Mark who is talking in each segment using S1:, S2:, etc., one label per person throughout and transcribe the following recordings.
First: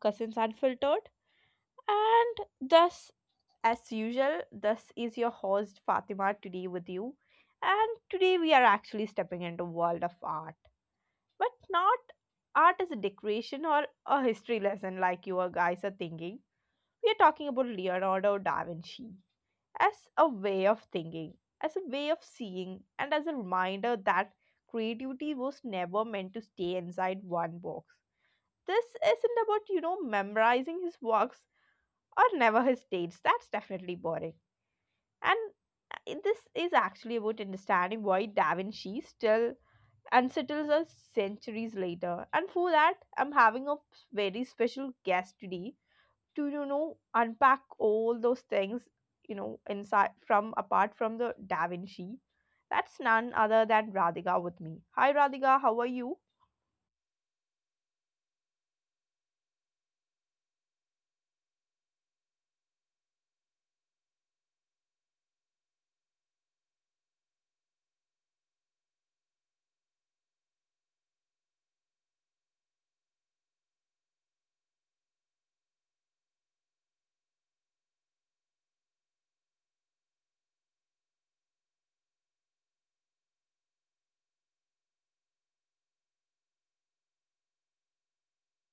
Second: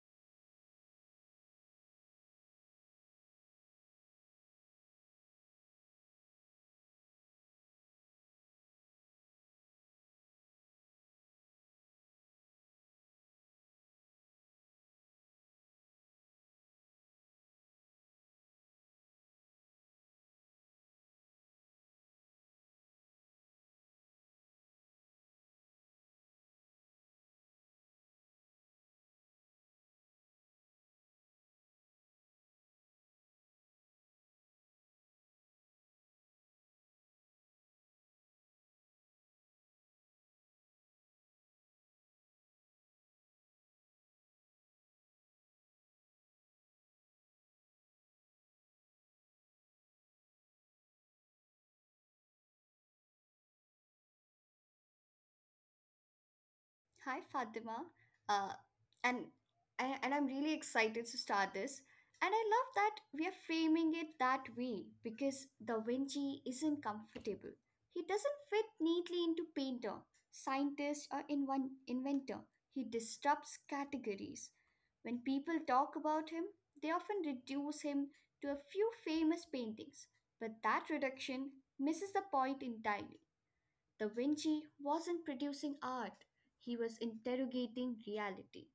S1: Cousins Unfiltered. And thus, as usual, this is your host Fatima today with you. And today, we are actually stepping into world of art, but not art as a decoration or a history lesson like you guys are thinking. We are talking about Leonardo da Vinci as a way of thinking, as a way of seeing, and as a reminder that creativity was never meant to stay inside one box. This isn't about memorizing his works or never his dates. That's definitely boring. And this is actually about understanding why da Vinci still unsettles us centuries later. And for that, I'm having a very special guest today to unpack all those things, inside from apart from the da Vinci. That's none other than Radhika with me. Hi Radhika, how are you?
S2: Hi, Fatima. Uh, and And I'm really excited to start this. And I love that we are framing it that way because Da Vinci isn't comfortable. He doesn't fit neatly into painter, scientist, or in one inventor. He disrupts categories. When people talk about him, they often reduce him to a few famous paintings, but that reduction misses the point entirely. Da Vinci wasn't producing art, he was interrogating reality.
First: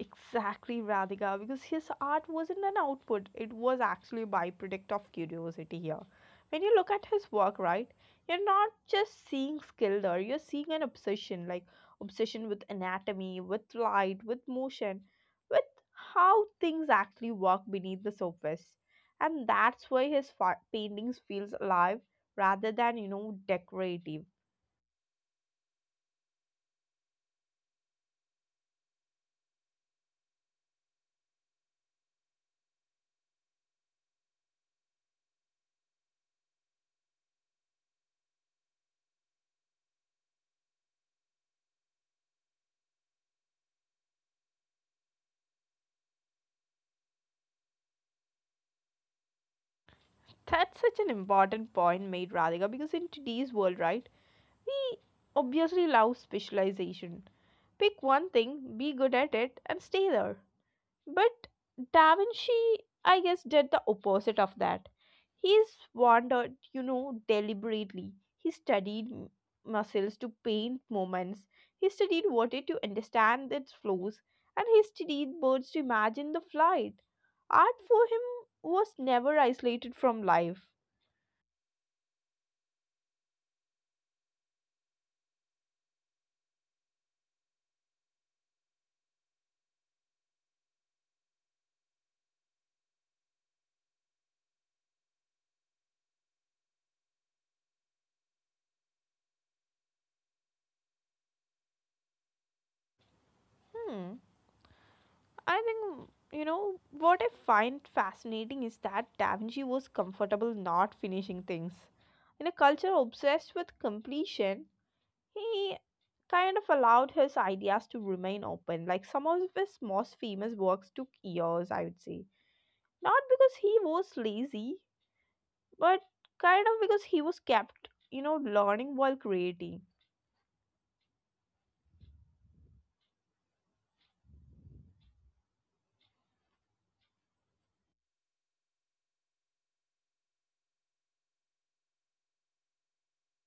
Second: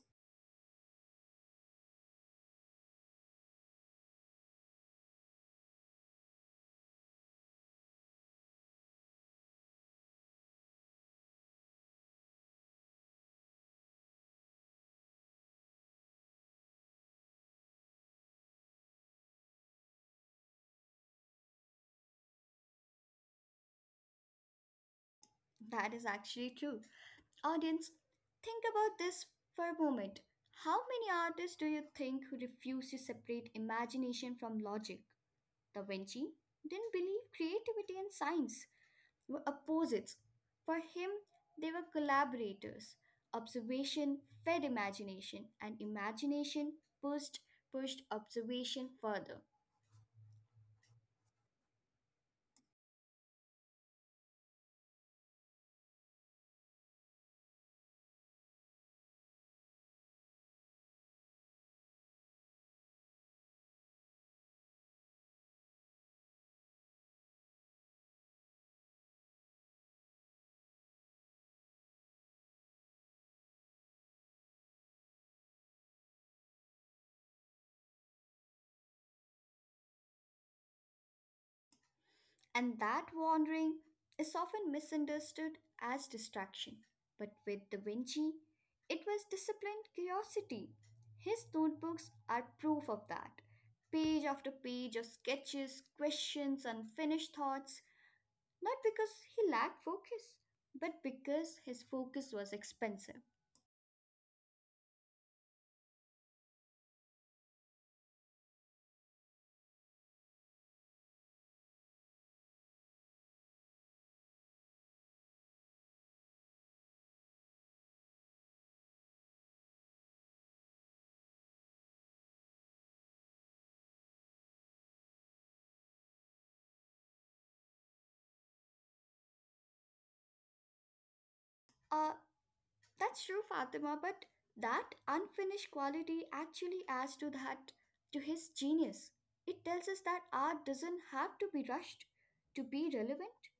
S1: Exactly, Radhika, because his art wasn't an output, it was actually a byproduct of curiosity here. When you look at his work, right, you're not just seeing skill there, you're seeing an obsession, like obsession with anatomy, with light, with motion, with how things actually work beneath the surface. And that's why his paintings feels alive rather than, you know, decorative.
S2: That is actually true. Audience, think about this for a moment. How many artists do you think who refuse to separate imagination from logic? Da Vinci didn't believe creativity and science were opposites. For him, they were collaborators. Observation fed imagination, and imagination pushed pushed observation further.
S1: That's such an important point made, Radhika, because in today's world, right, we obviously love specialization. Pick one thing, be good at it, and stay there. But Da Vinci, I guess, did the opposite of that. He's wandered, you know, deliberately. He studied muscles to paint moments. He studied water to understand its flows. And he studied birds to imagine the flight. Art for him was never isolated from life.
S2: And that wandering is often misunderstood as distraction. But with Da Vinci, it was disciplined curiosity. His notebooks are proof of that. Page after page of sketches, questions, unfinished thoughts, not because he lacked focus, but because his focus was expensive.
S1: Hmm. I think, you know, what I find fascinating is that Da Vinci was comfortable not finishing things. In a culture obsessed with completion, he kind of allowed his ideas to remain open. Like some of his most famous works took years, I would say. Not because he was lazy, but kind of because he was kept, you know, learning while creating.
S2: Uh, That's true, Fatima, but that unfinished quality actually adds to that, to his genius. It tells us that art doesn't have to be rushed to be relevant.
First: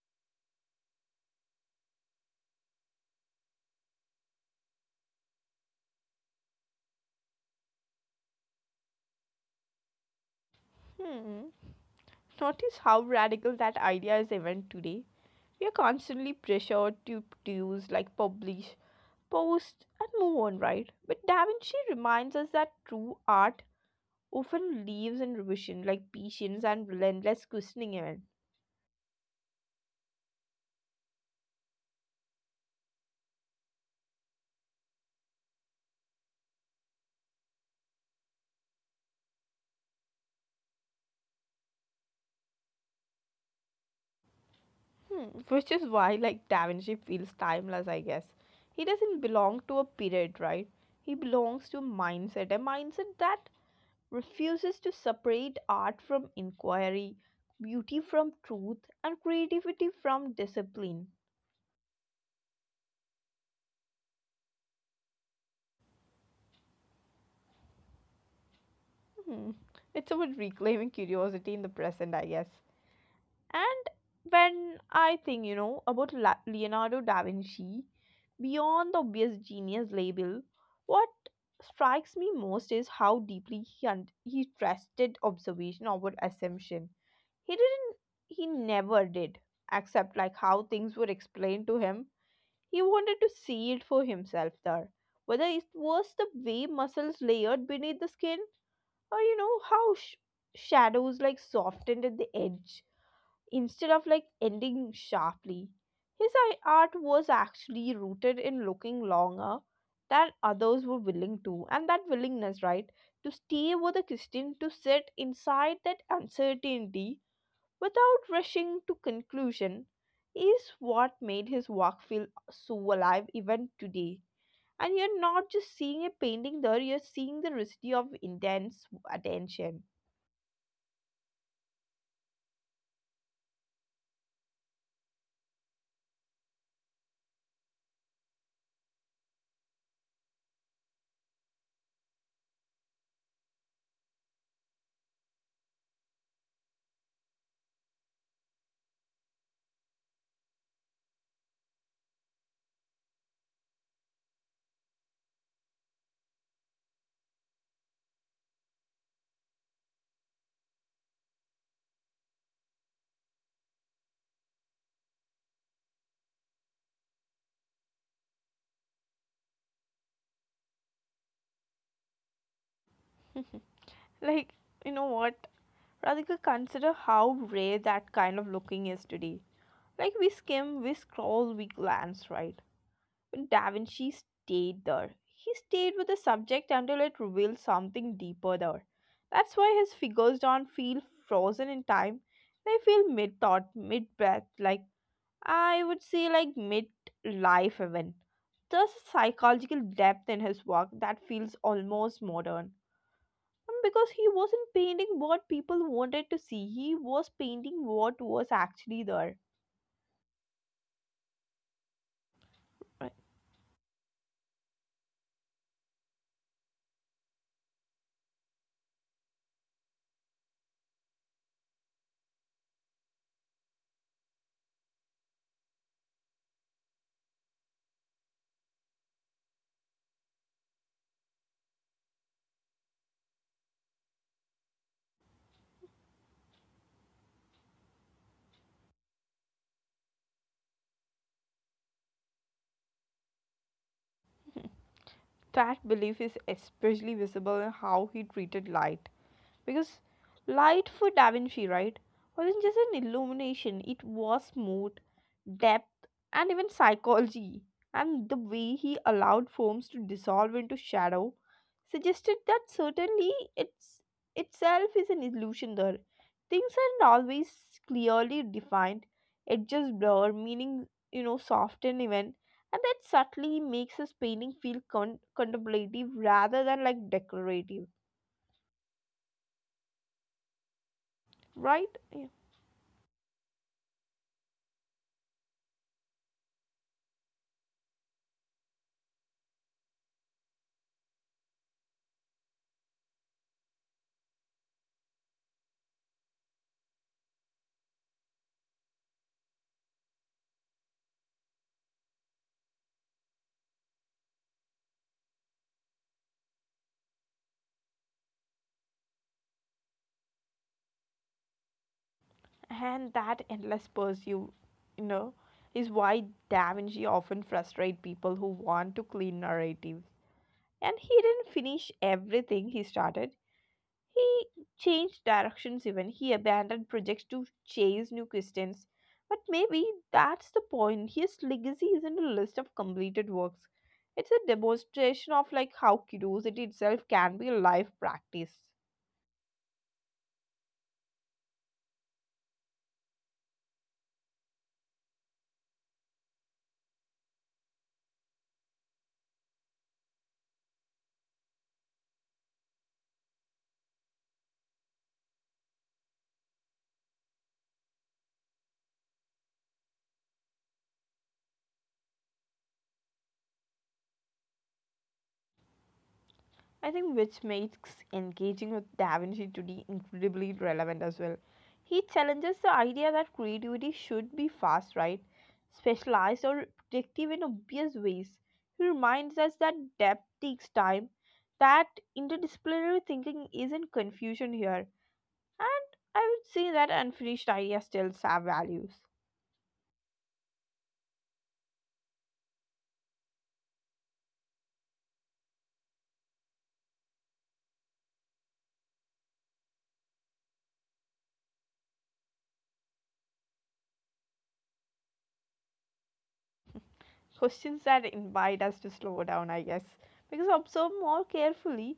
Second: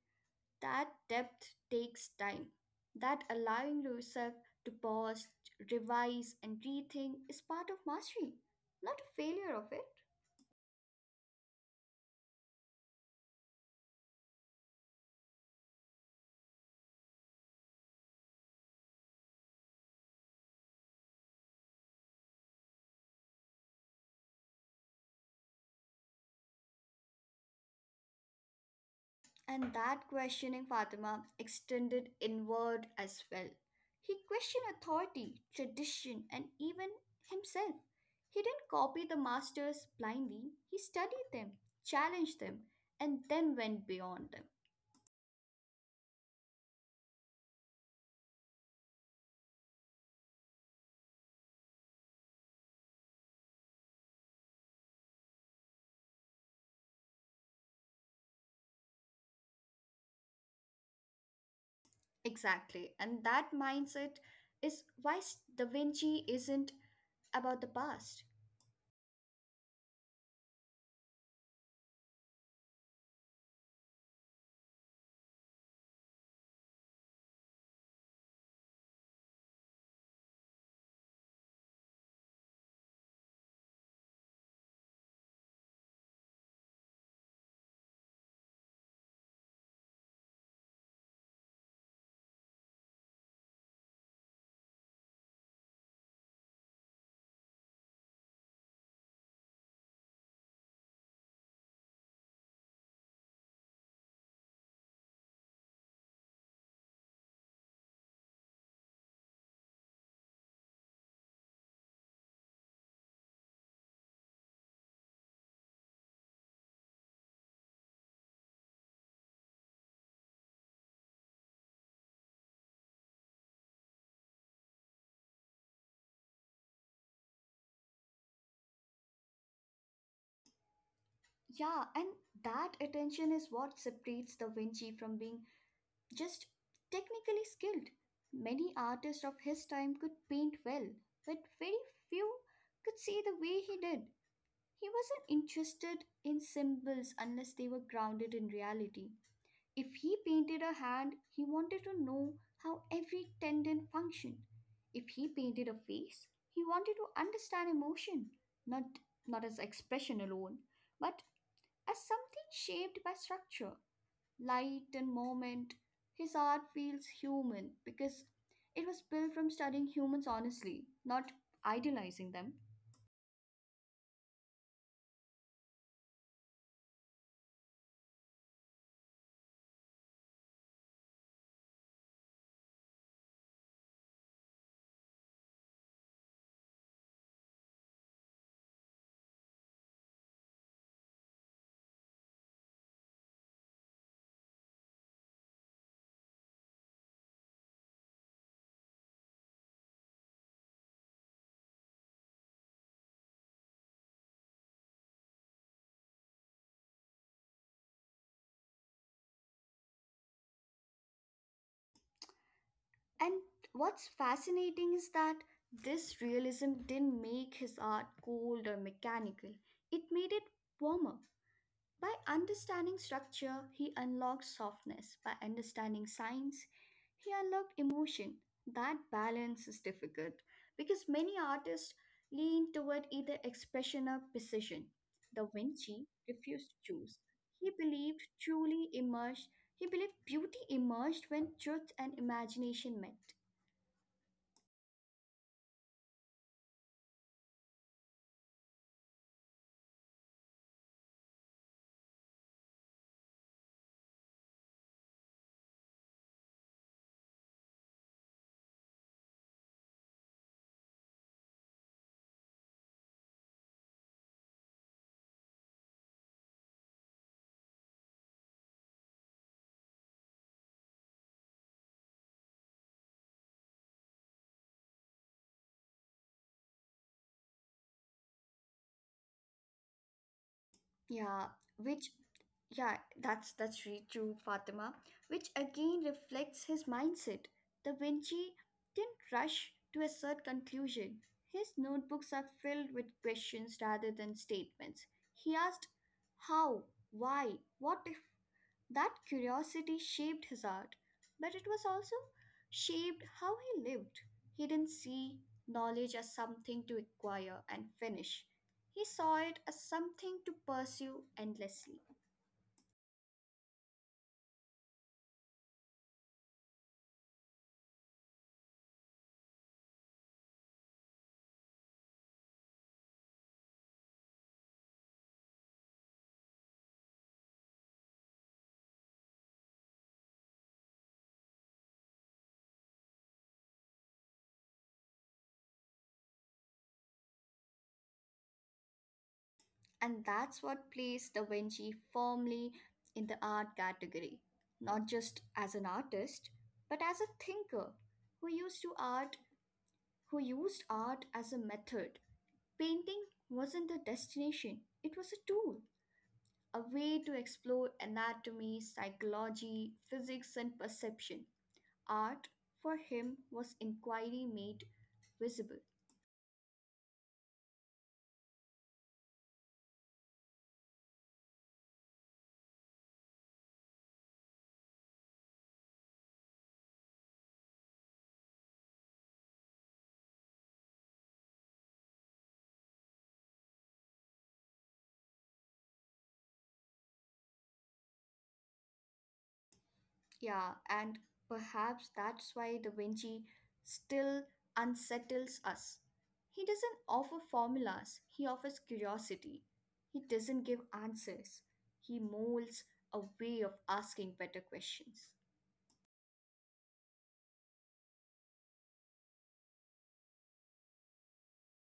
S2: That depth takes time. That allowing yourself to pause, revise, and rethink is part of mastery, not a failure of it.
S1: Hmm. Notice how radical that idea is even today. We are constantly pressured to produce, like publish, post, and move on, right? But Da Vinci reminds us that true art often leaves in revision, like patience and relentless questioning even.
S2: And that questioning, Fatima, extended inward as well. He questioned authority, tradition, and even himself. He didn't copy the masters blindly, he studied them, challenged them, and then went beyond them.
S1: Hmm, which is why, like, Da Vinci feels timeless, I guess. He doesn't belong to a period, right? He belongs to a mindset that refuses to separate art from inquiry, beauty from truth, and creativity from discipline.
S2: Exactly. And that mindset is why Da Vinci isn't about the past.
S1: Hmm. It's about reclaiming curiosity in the present, I guess. And when I think, you know, about Leonardo da Vinci, beyond the obvious genius label, what strikes me most is how deeply he trusted observation over assumption. He didn't he never did accept like how things were explained to him. He wanted to see it for himself there. Whether it was the way muscles layered beneath the skin or you know how shadows like softened at the edge. Instead of like ending sharply, his art was actually rooted in looking longer than others were willing to, and that willingness, right, to stay with a Christian, to sit inside that uncertainty without rushing to conclusion, is what made his work feel so alive even today. And you're not just seeing a painting there, you're seeing the residue of intense attention.
S2: Yeah, and that attention is what separates Da Vinci from being just technically skilled. Many artists of his time could paint well, but very few could see the way he did. He wasn't interested in symbols unless they were grounded in reality. If he painted a hand, he wanted to know how every tendon functioned. If he painted a face, he wanted to understand emotion, not, not as expression alone, but as something shaped by structure light and moment. His art feels human because it was built from studying humans honestly, not idealizing them.
S1: Like, you know what Radhika, consider how rare that kind of looking is today. Like we skim, we scroll, we glance, right? But Da Vinci stayed there. He stayed with the subject until it revealed something deeper there. That's why his figures don't feel frozen in time. They feel mid thought, mid breath, like I would say, like mid life even. There's a psychological depth in his work that feels almost modern. Because he wasn't painting what people wanted to see, he was painting what was actually there, right?
S2: And what's fascinating is that this realism didn't make his art cold or mechanical, it made it warmer. By understanding structure, he unlocked softness. By understanding science, he unlocked emotion. That balance is difficult because many artists lean toward either expression or precision. Da Vinci refused to choose. He believed truly emerged, he believed beauty emerged when truth and imagination met.
S1: That belief is especially visible in how he treated light. Because light for Da Vinci, right, wasn't just an illumination, it was mood, depth, and even psychology. And the way he allowed forms to dissolve into shadow suggested that certainly it's itself is an illusion there. Things aren't always clearly defined, it just blur, meaning, you know, soft and even. And that subtly makes his painting feel contemplative rather than like decorative,
S2: Yeah,
S1: right?
S2: which yeah, that's really true, Fatima. Which again reflects his mindset. Da Vinci didn't rush to a certain conclusion. His notebooks are filled with questions rather than statements. He asked how, why, what if that curiosity shaped his art, but it was also shaped how he lived. He didn't see knowledge as something to acquire and finish, he saw it as something to pursue endlessly.
S1: And that endless pursuit, you know, is why Da Vinci often frustrates people who want to clean narratives. And he didn't finish everything he started. He changed directions even. He abandoned projects to chase new questions. But maybe that's the point. His legacy isn't a list of completed works. It's a demonstration of like how curiosity itself can be a life practice.
S2: And that's what placed Da Vinci firmly in the art category, not just as an artist, but as a thinker who used to art who used art as a method. Painting wasn't a destination, it was a tool, a way to explore anatomy, psychology, physics, and perception. Art, for him, was inquiry made visible.
S1: I think which makes engaging with Da Vinci today incredibly relevant as well. He challenges the idea that creativity should be fast, right? Specialized or predictive in obvious ways. He reminds us that depth takes time, that interdisciplinary thinking isn't confusion here. And I would say that unfinished ideas still have values.
S2: Yeah, and perhaps that's why Da Vinci still unsettles us. He doesn't offer formulas, he offers curiosity. He doesn't give answers, he molds a way of asking better questions.
S1: Questions that invite us to slow down, I guess, because observe more carefully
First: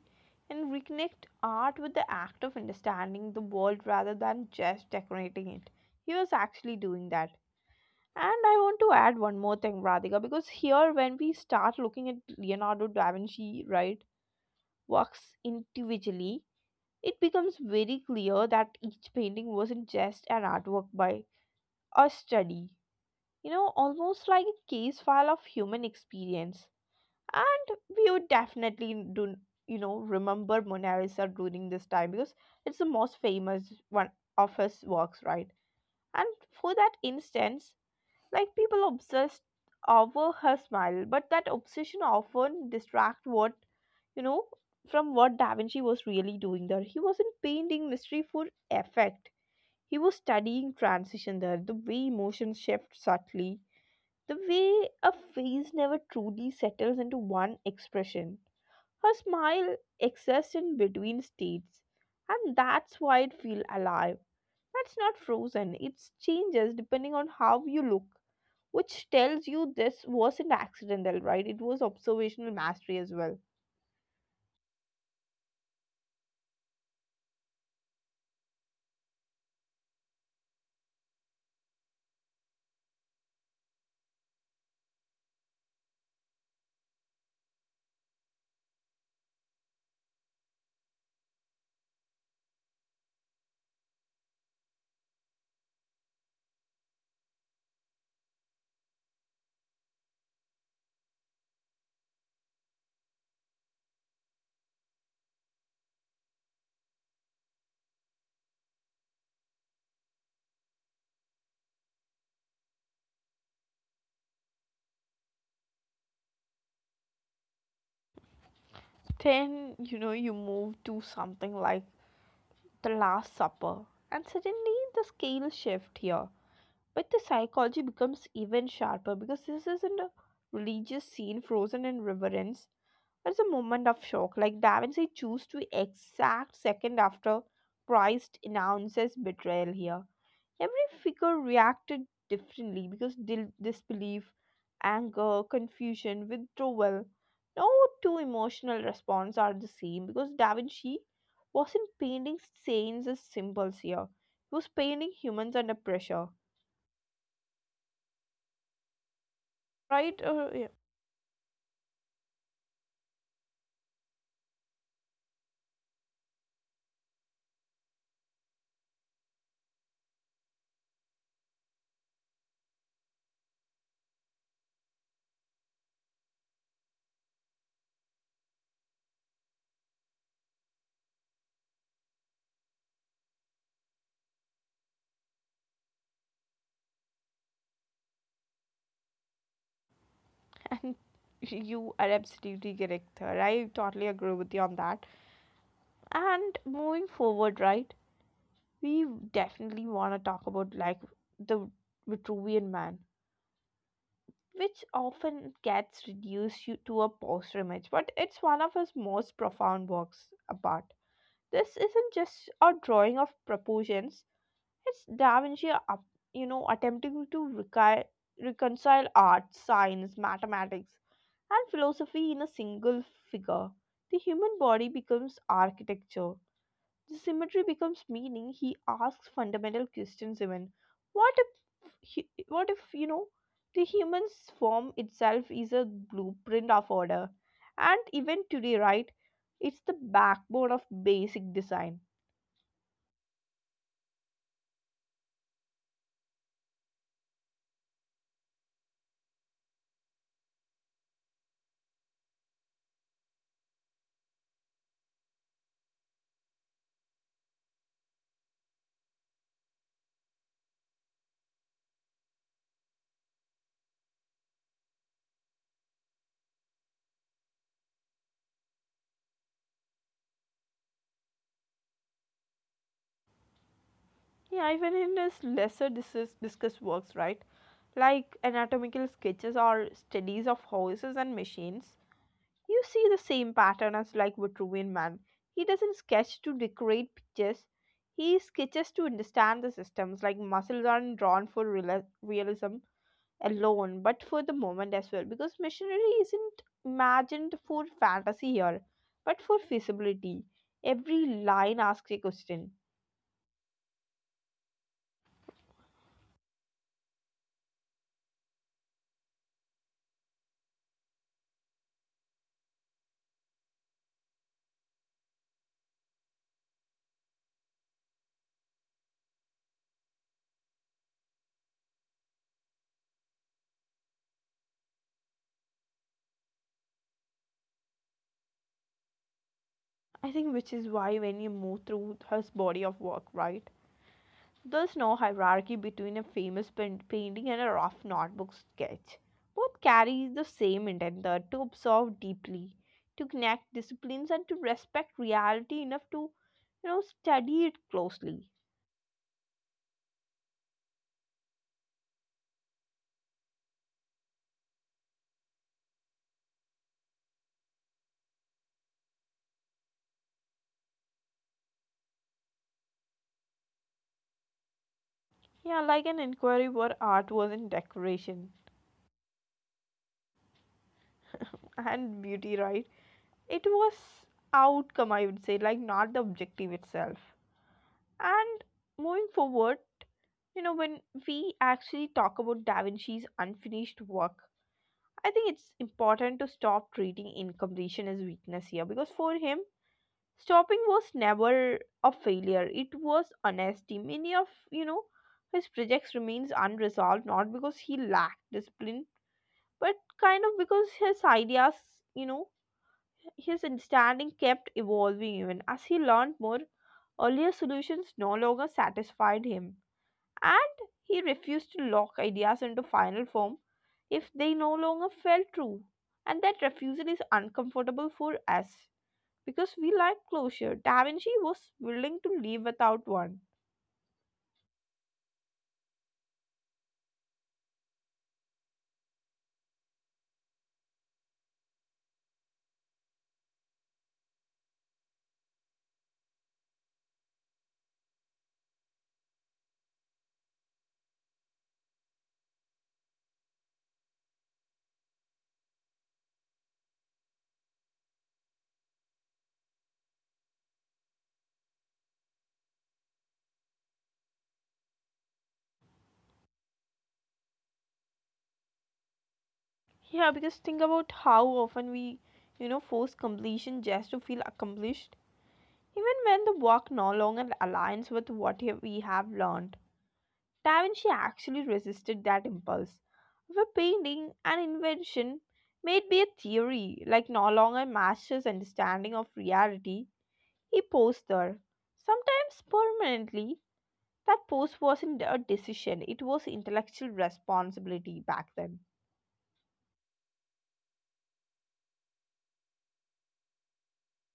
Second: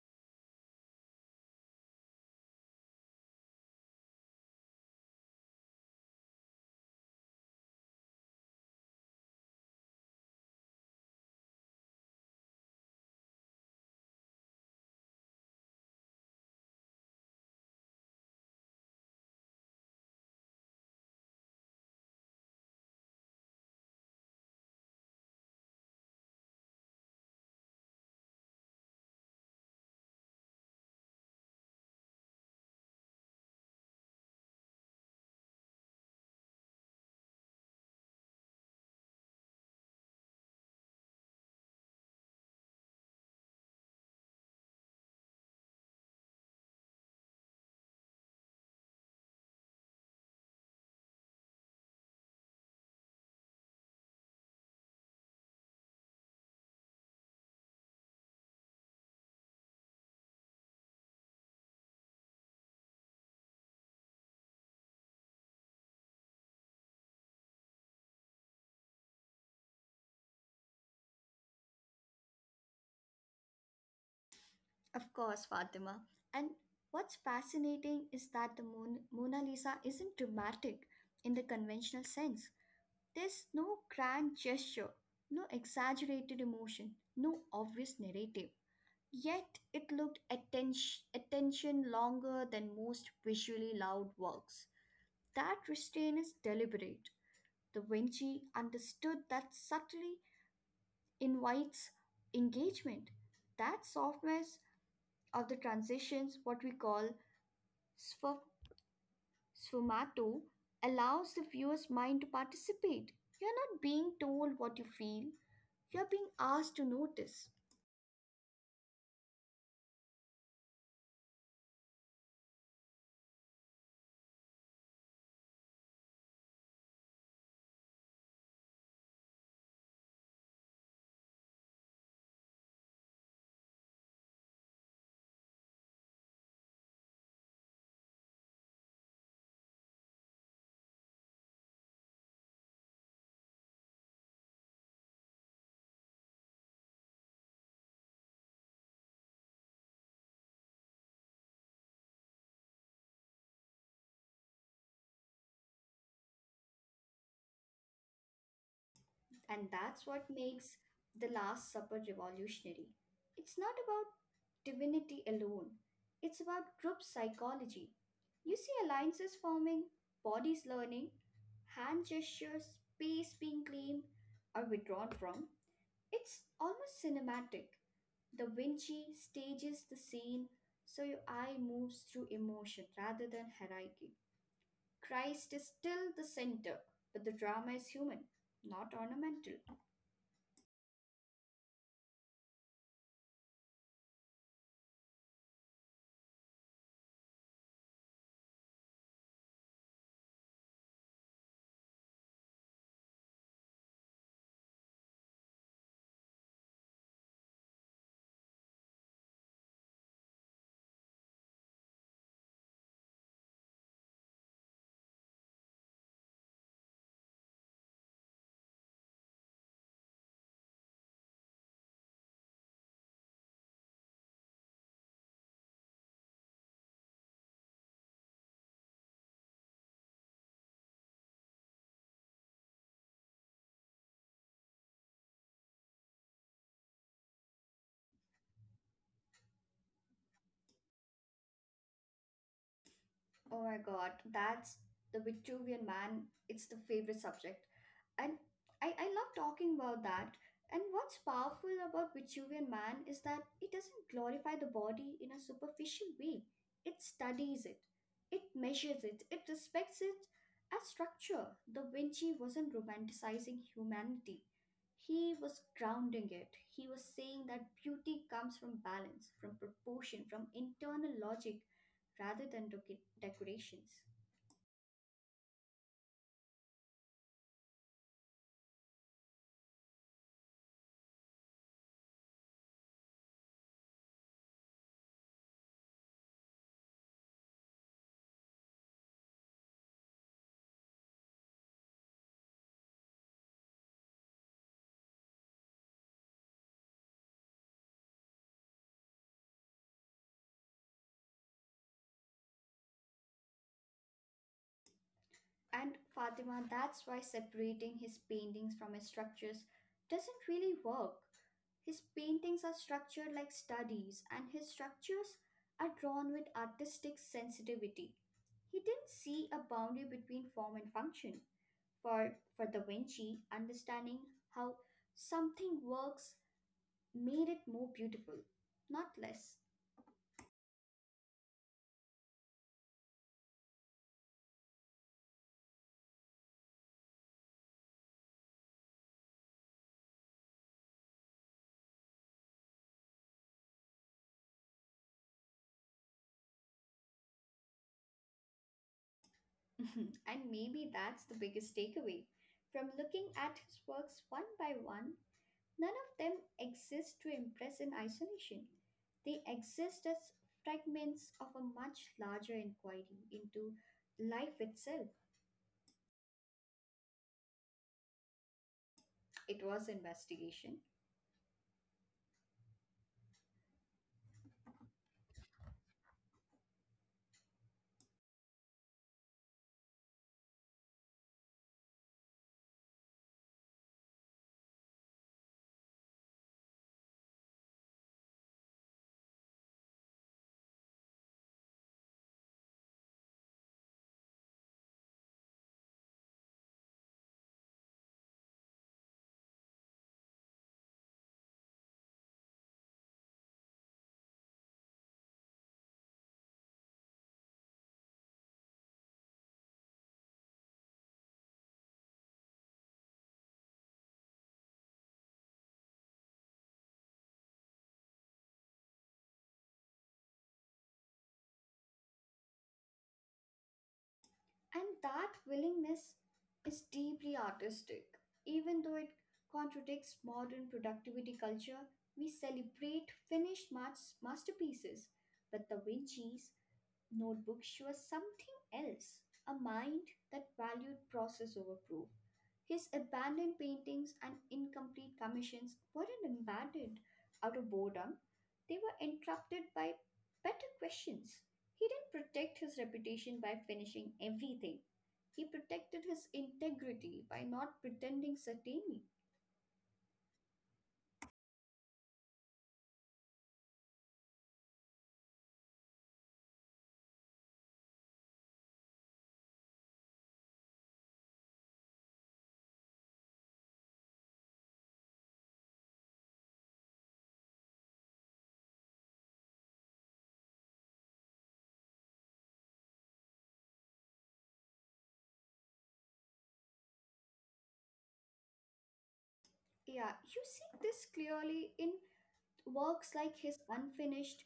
S1: and reconnect art with the act of understanding the world rather than just decorating it. He was actually doing that. And I want to add one more thing, Radhika, because here when we start looking at Leonardo da Vinci, right, works individually, it becomes very clear that each painting wasn't just an artwork by a study, you know, almost like a case file of human experience. And we would definitely do, you know, remember Mona Lisa during this time because it's the most famous one of his works, right? And for that instance, like people obsessed over her smile, but that obsession often distract what, you know, from what da Vinci was really doing there. He wasn't painting mystery for effect, he was studying transition there, the way emotions shift subtly, the way a face never truly settles into one expression. Her smile exists in between states, and that's why it feels alive. That's not frozen, it changes depending on how you look, which tells you this wasn't accidental, right? It was observational mastery as well.
S2: Of course, Fatima. And what's fascinating is that the Mona Lisa isn't dramatic in the conventional sense. There's no grand gesture, no exaggerated emotion, no obvious narrative. Yet it looked attention longer than most visually loud works. That restraint is deliberate. Da Vinci understood that subtly invites engagement. That softness of the transitions, what we call Sf- Sfumato allows the viewer's mind to participate. You're not being told what you feel, you're being asked to notice.
S1: Then, you know, you move to something like The Last Supper, and suddenly the scale shift here. But the psychology becomes even sharper because this isn't a religious scene frozen in reverence. It's a moment of shock. Like Da Vinci chose to exact second after Christ announces betrayal here. Every figure reacted differently because disbelief, anger, confusion, withdrawal. No two emotional response are the same because Da Vinci wasn't painting saints as symbols here. He was painting humans under pressure.
S2: And that's
S1: Right?
S2: what
S1: Yeah.
S2: makes The Last Supper revolutionary. It's not about divinity alone, it's about group psychology. You see alliances forming, bodies learning, hand gestures, space being claimed or withdrawn from. It's almost cinematic. The Vinci stages the scene so your eye moves through emotion rather than hierarchy. Christ is still the center, but the drama is human, not ornamental.
S1: And you are absolutely correct, sir. I totally agree with you on that. And moving forward, right, we definitely want to talk about like the Vitruvian Man, which often gets reduced to a poster image, but it's one of his most profound works apart. This isn't just a drawing of proportions. It's Da Vinci, you know, attempting to reconcile art, science, mathematics, and philosophy in a single figure. The human body becomes architecture. The symmetry becomes meaning. He asks fundamental questions even. What if, what if, you know, the human's form itself is a blueprint of order? And even today, right, it's the backbone of basic design.
S2: Oh my god, that's the Vitruvian man. It's the favorite subject. And I love talking about that. And what's powerful about Vitruvian man is that it doesn't glorify the body in a superficial way. It studies it, it measures it, it respects it as structure. Da Vinci wasn't romanticizing humanity, he was grounding it. He was saying that beauty comes from balance, from proportion, from internal logic rather than decorations.
S1: Yeah, even in his lesser discussed works, right, like anatomical sketches or studies of horses and machines, you see the same pattern as like Vitruvian Man. He doesn't sketch to decorate pictures. He sketches to understand the systems. Like muscles aren't drawn for realism alone, but for the moment as well. Because machinery isn't imagined for fantasy here, but for feasibility. Every line asks a question.
S2: And Fatima, that's why separating his paintings from his structures doesn't really work. His paintings are structured like studies, and his structures are drawn with artistic sensitivity. He didn't see a boundary between form and function. For Da Vinci, understanding how something works made it more beautiful, not less.
S1: I think which is why when you move through his body of work, right? There's no hierarchy between a famous painting and a rough notebook sketch. Both carry the same intent there, to observe deeply, to connect disciplines and to respect reality enough to, you know, study it closely.
S2: And maybe that's the biggest takeaway. From looking at his works one by one, none of them exist to impress in isolation. They exist as fragments of a much larger inquiry into life itself.
S1: Yeah, like an inquiry where art wasn't decoration
S2: It was investigation.
S1: and beauty, right? It was outcome, I would say, like not the objective itself. And moving forward, you know, when we actually talk about Da Vinci's unfinished work, I think it's important to stop treating incompletion as weakness here because for him, stopping was never a failure. It was honesty. Many of, you know, his projects remains unresolved not because he lacked discipline, but kind of because his ideas, you know, his understanding kept evolving even as he learned more. Earlier solutions no longer satisfied him and he refused to lock ideas into final form if they no longer felt true. And that refusal is uncomfortable for us because we like closure. Da Vinci was willing to live without one.
S2: And that willingness is deeply artistic. Even though it contradicts modern productivity culture, we celebrate finished masterpieces. But the Vinci Notebooks she was something else, a mind that valued process over proof. His abandoned paintings and incomplete commissions weren't abandoned out of boredom, they were interrupted by better questions. He didn't protect his reputation by finishing everything. He protected his integrity by not pretending certainty.
S1: Yeah, because think about how often we, force completion just to feel accomplished, even when the work no longer aligns with what we have learned. Da Vinci actually resisted that impulse. For painting, an invention may be a theory, like no longer master's understanding of reality, he posed there. Sometimes permanently, that pose wasn't a decision, it was intellectual responsibility back then.
S2: Yeah, you see this clearly in works like his unfinished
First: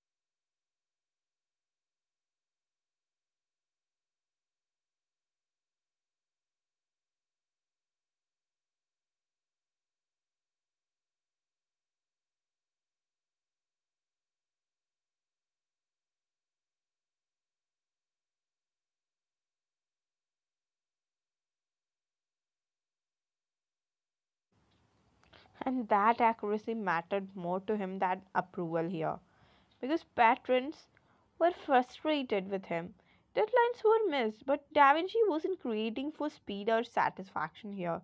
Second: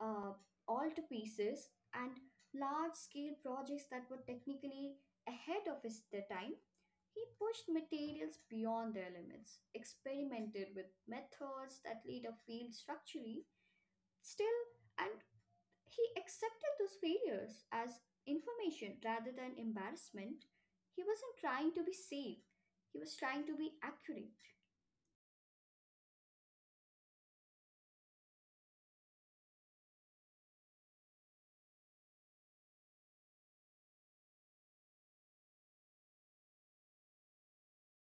S2: uh, all pieces and large scale projects that were technically ahead of his the time. He pushed materials beyond their limits, experimented with methods that later failed structurally, still, and he accepted those failures as information rather than embarrassment. He wasn't trying to be safe, he was trying to be accurate.
S1: And that accuracy mattered more to him than approval here, because patrons were frustrated with him. Deadlines were missed, but Da Vinci wasn't creating for speed or satisfaction here.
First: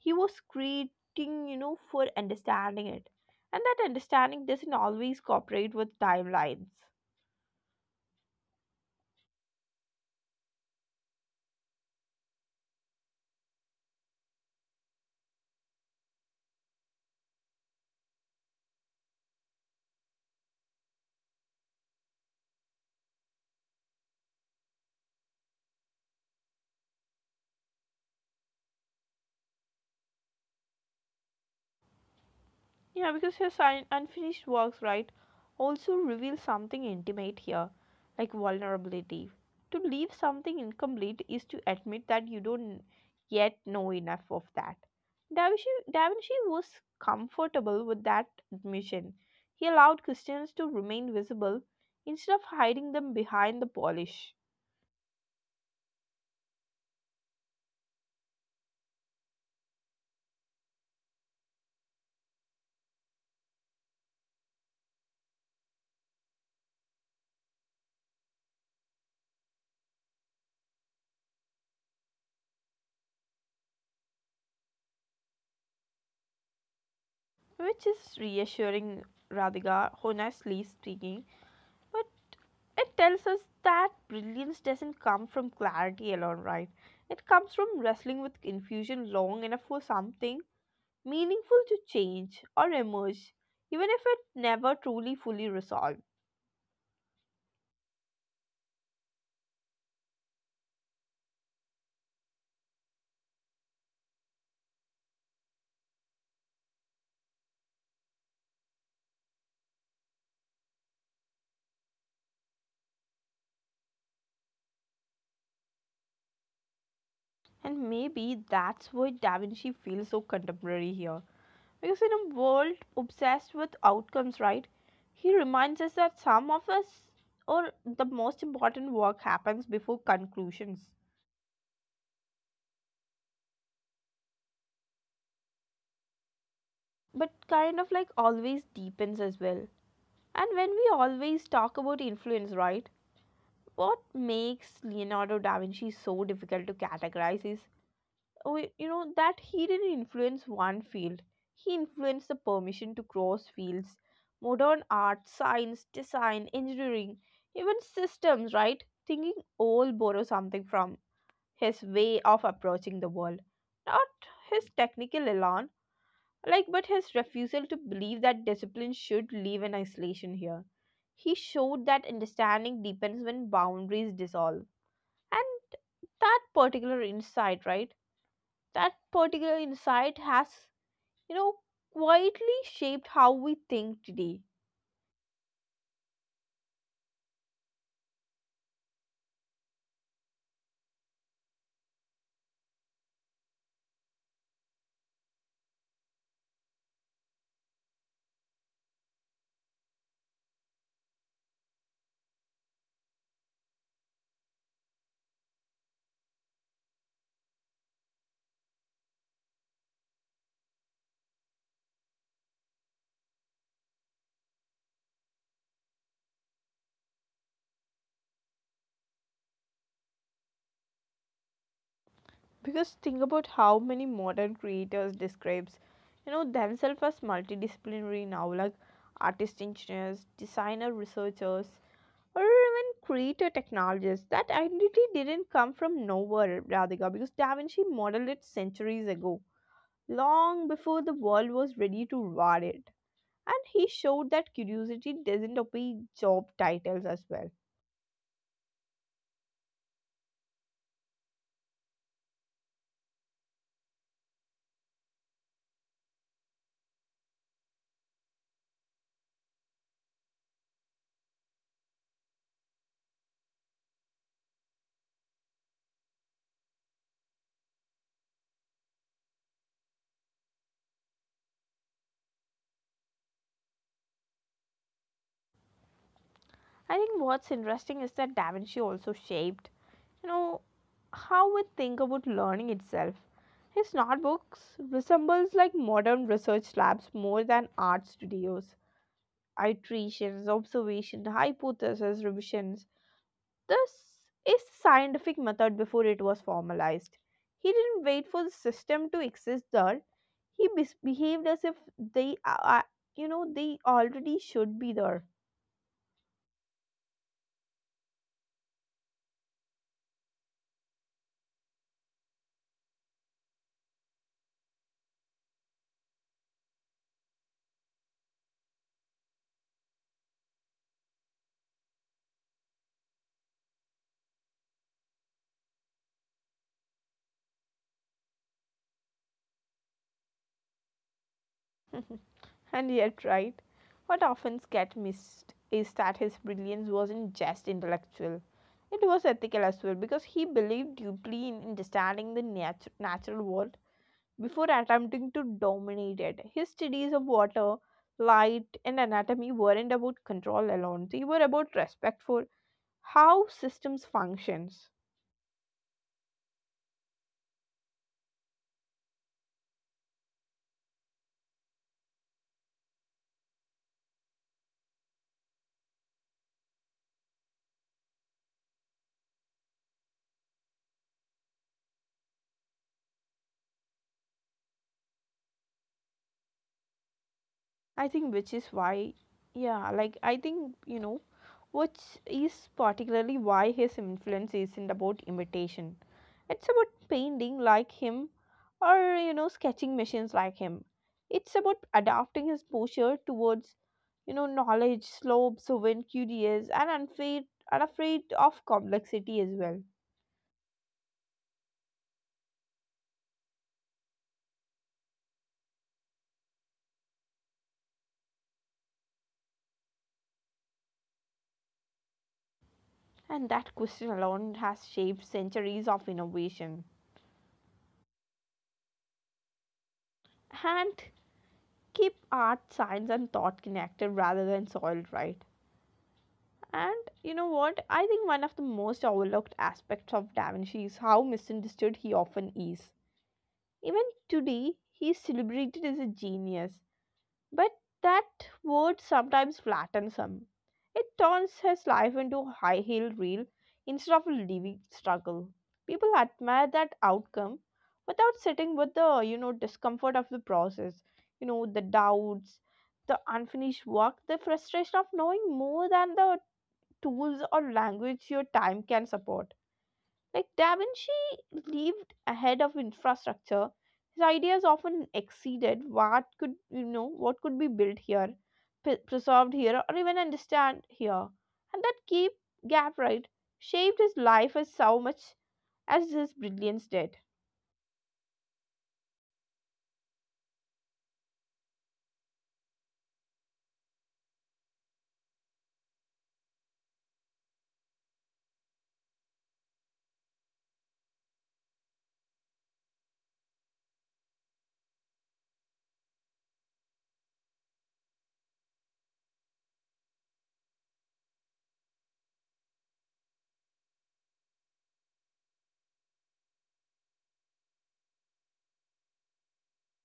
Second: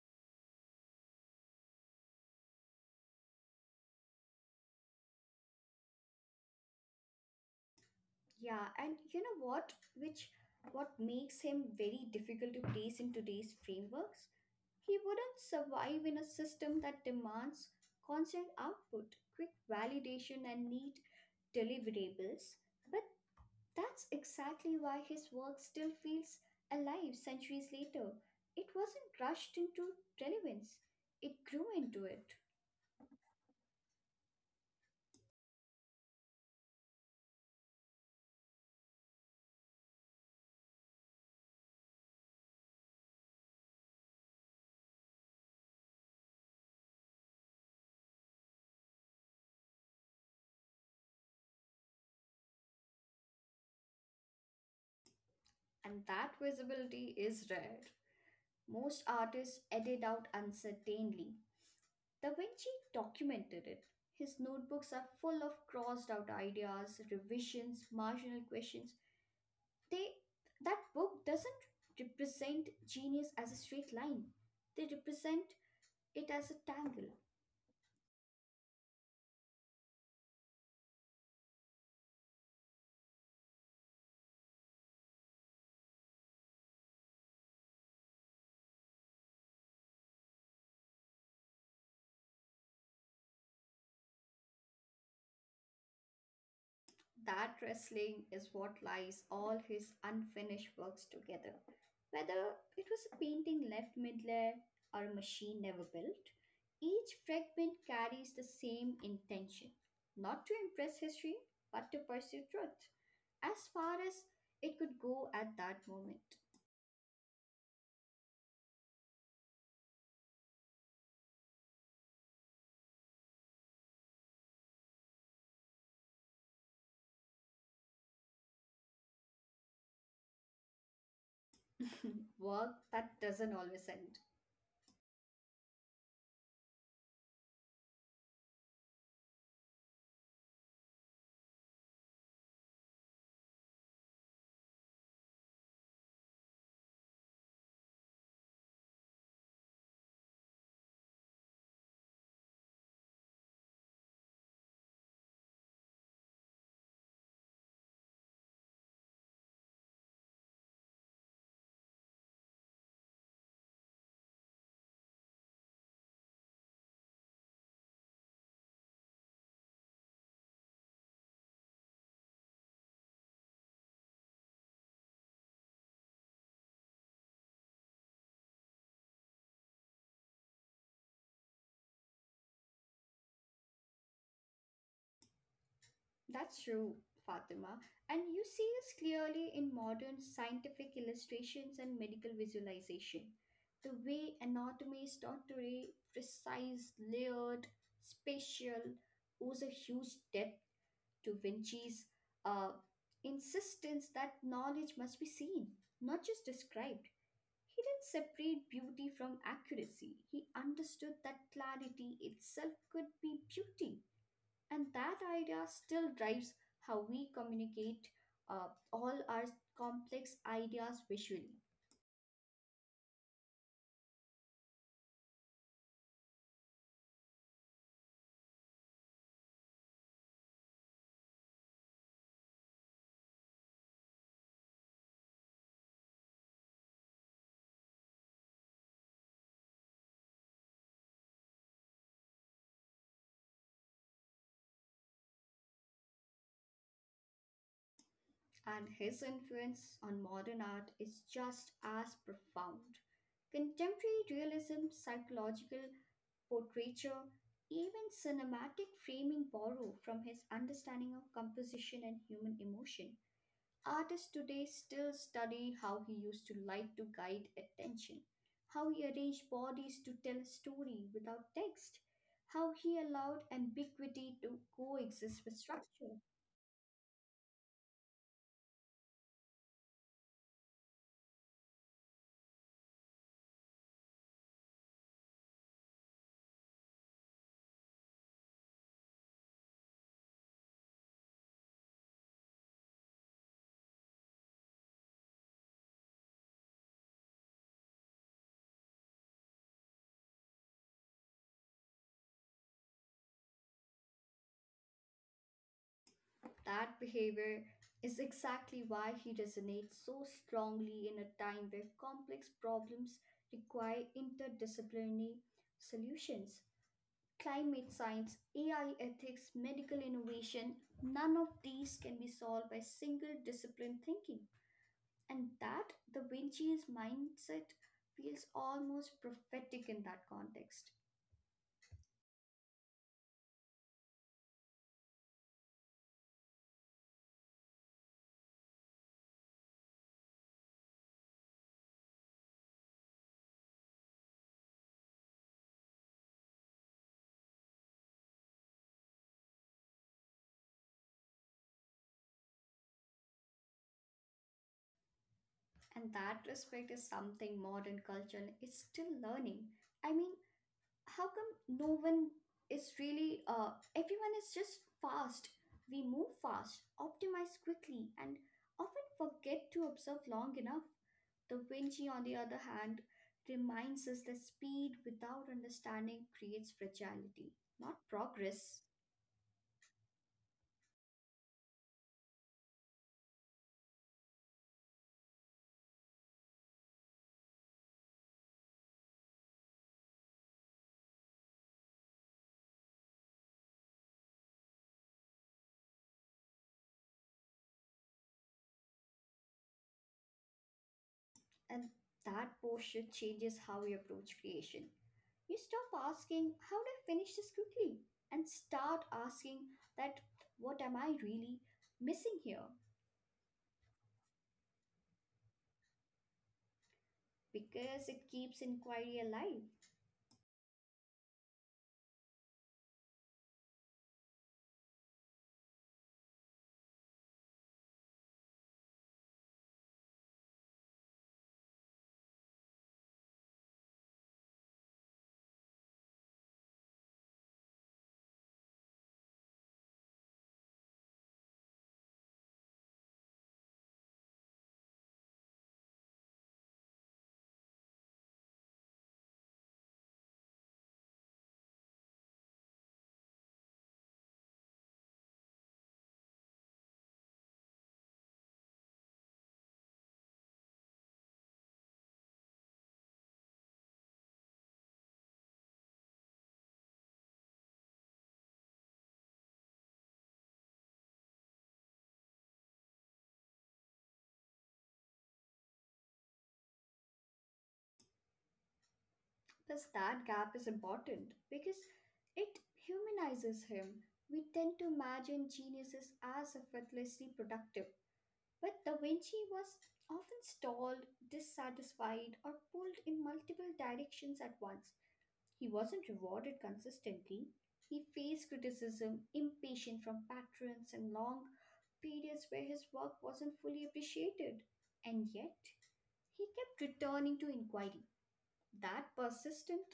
S1: He was creating, for understanding it. And that understanding doesn't always cooperate with timelines.
S2: Yeah, and you know what? Which what makes him very difficult to place in today's frameworks? He wouldn't survive in a system that demands constant output, quick validation, and neat deliverables. But that's exactly why his work still feels alive centuries later. It wasn't rushed into relevance, it grew into it.
S1: Yeah, because his unfinished works, right, also reveal something intimate here, like vulnerability. To leave something incomplete is to admit that you don't yet know enough of that. Da Vinci was comfortable with that admission. He allowed Christians to remain visible instead of hiding them behind the polish,
S2: And that visibility is rare. Most artists edit out uncertainly. Da Vinci documented it. His notebooks are full of crossed out ideas, revisions, marginal questions. They That book doesn't represent genius as a straight line. They represent it as a tangle.
S1: which is reassuring, Radhika, honestly speaking. But it tells us that brilliance doesn't come from clarity alone, right? It comes from wrestling with confusion long enough for something meaningful to change or emerge, even if it never truly fully resolved.
S2: That wrestling is what lies all his unfinished works together. Whether it was a painting left mid-layer or a machine never built, each fragment carries the same intention not to impress history, but to pursue truth as far as it could go at that moment.
S1: And maybe that's why Da Vinci feels so contemporary here. Because in a world obsessed with outcomes, right? He reminds us that some of us or the most important work happens before conclusions,
S2: Work that doesn't always end.
S1: but kind of like always deepens as well. And when we always talk about influence, right? What makes Leonardo da Vinci so difficult to categorize is, that he didn't influence one field. He influenced the permission to cross fields, modern art, science, design, engineering, even systems, right? Thinking all borrow something from his way of approaching the world, not his technical elan like, but his refusal to believe that discipline should live in isolation here. He showed that understanding deepens when boundaries dissolve. And that particular insight, right? That particular insight has, you know, quietly shaped how we think today.
S2: That's true, Fatima. And you see this clearly in modern scientific illustrations and medical visualization. The way anatomy is taught today, precise, layered, spatial, owes a huge depth to Vinci's uh, insistence that knowledge must be seen, not just described. He didn't separate beauty from accuracy. He understood that clarity itself could be beauty and that idea still drives how we communicate all our complex ideas visually.
S1: Because think about how many modern creators describes, themselves as multidisciplinary now, like artist engineers, designer researchers, or even creator technologies. That identity didn't come from nowhere, Radhika, because Da Vinci modeled it centuries ago, long before the world was ready to reward it. And he showed that curiosity doesn't obey job titles as well.
S2: And his influence on modern art is just as profound. Contemporary realism, psychological portraiture, even cinematic framing borrow from his understanding of composition and human emotion. Artists today still study how he used to light to guide attention, how he arranged bodies to tell a story without text, how he allowed ambiguity to coexist with structure.
S1: I think what's interesting is that Da Vinci also shaped, you know, how we think about learning itself. His notebooks resembles like modern research labs more than art studios iterations, observation, hypothesis, revisions. This is scientific method before it was formalized. He didn't wait for the system to exist there. He behaved as if they are, they already should be there.
S2: That behavior is exactly why he resonates so strongly in a time where complex problems require interdisciplinary solutions. Climate science, AI ethics, medical innovation, none of these can be solved by single discipline thinking. And that Da Vinci's mindset feels almost prophetic in that context.
S1: And yet, right, what often gets missed is that his brilliance wasn't just intellectual. It was ethical as well because he believed deeply in understanding the natural world before attempting to dominate it. His studies of water, light, and anatomy weren't about control alone, they were about respect for how systems functions.
S2: And that respect is something modern culture is still learning. I mean, how come no one is really, everyone is just fast? We move fast, optimize quickly, and often forget to observe long enough. The Vinci, on the other hand, reminds us that speed without understanding creates fragility,
S1: I
S2: not
S1: think which is
S2: progress.
S1: why, yeah, like I think which is particularly why his influence isn't about imitation. It's about painting like him or, sketching machines like him. It's about adapting his posture towards knowledge slopes when curious and unfair and afraid of complexity as well,
S2: And that posture changes how we approach creation. You stop asking, how do I finish this quickly? And start asking that what am I really missing here?
S1: and that question alone has shaped centuries of innovation
S2: Because it keeps inquiry alive.
S1: and keep art science and thought connected rather than soiled, right? And you know what I think one of the most overlooked aspects of Da Vinci is how misunderstood he often is, even today he is celebrated as a genius. But that word sometimes flattens him. It turns his life into a high heel reel instead of a living struggle. People admire that outcome without sitting with the discomfort of the process, the doubts, the unfinished work, the frustration of knowing more than the tools or language your time can support. Like Da Vinci lived ahead of infrastructure. His ideas often exceeded what could be built here, preserved here, or even understand here. And that keep gap right shaped his life as so much as his brilliance did.
S2: Plus, that gap is important because it humanizes him. We tend to imagine geniuses as effortlessly productive. But Da Vinci was often stalled, dissatisfied, or pulled in multiple directions at once. He wasn't rewarded consistently. He faced criticism, impatience from patrons, and long periods where his work wasn't fully appreciated. And yet, he kept returning to inquiry. That persistent,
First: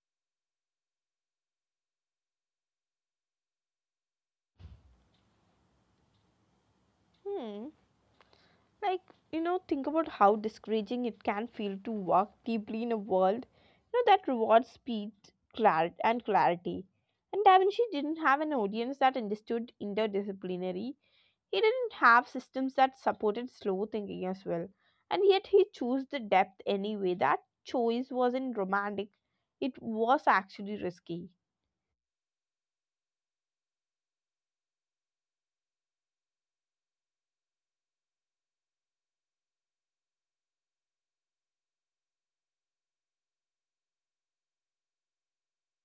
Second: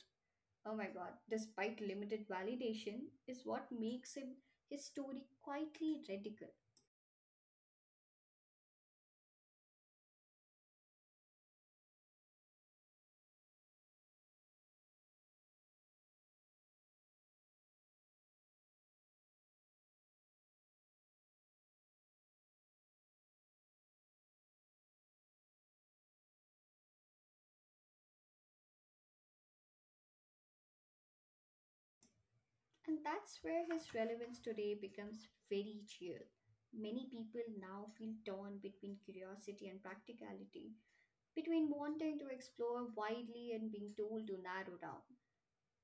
S2: oh my god, despite limited validation, is what makes him historically quietly radical.
S1: Hmm. Like think about how discouraging it can feel to work deeply in a world that rewards speed, clarity, and clarity. And Da Vinci didn't have an audience that understood interdisciplinary. He didn't have systems that supported slow thinking as well, and yet he chose the depth anyway. That choice wasn't romantic, it was actually risky.
S2: And that's where his relevance today becomes very real. Many people now feel torn between curiosity and practicality, between wanting to explore widely and being told to narrow down.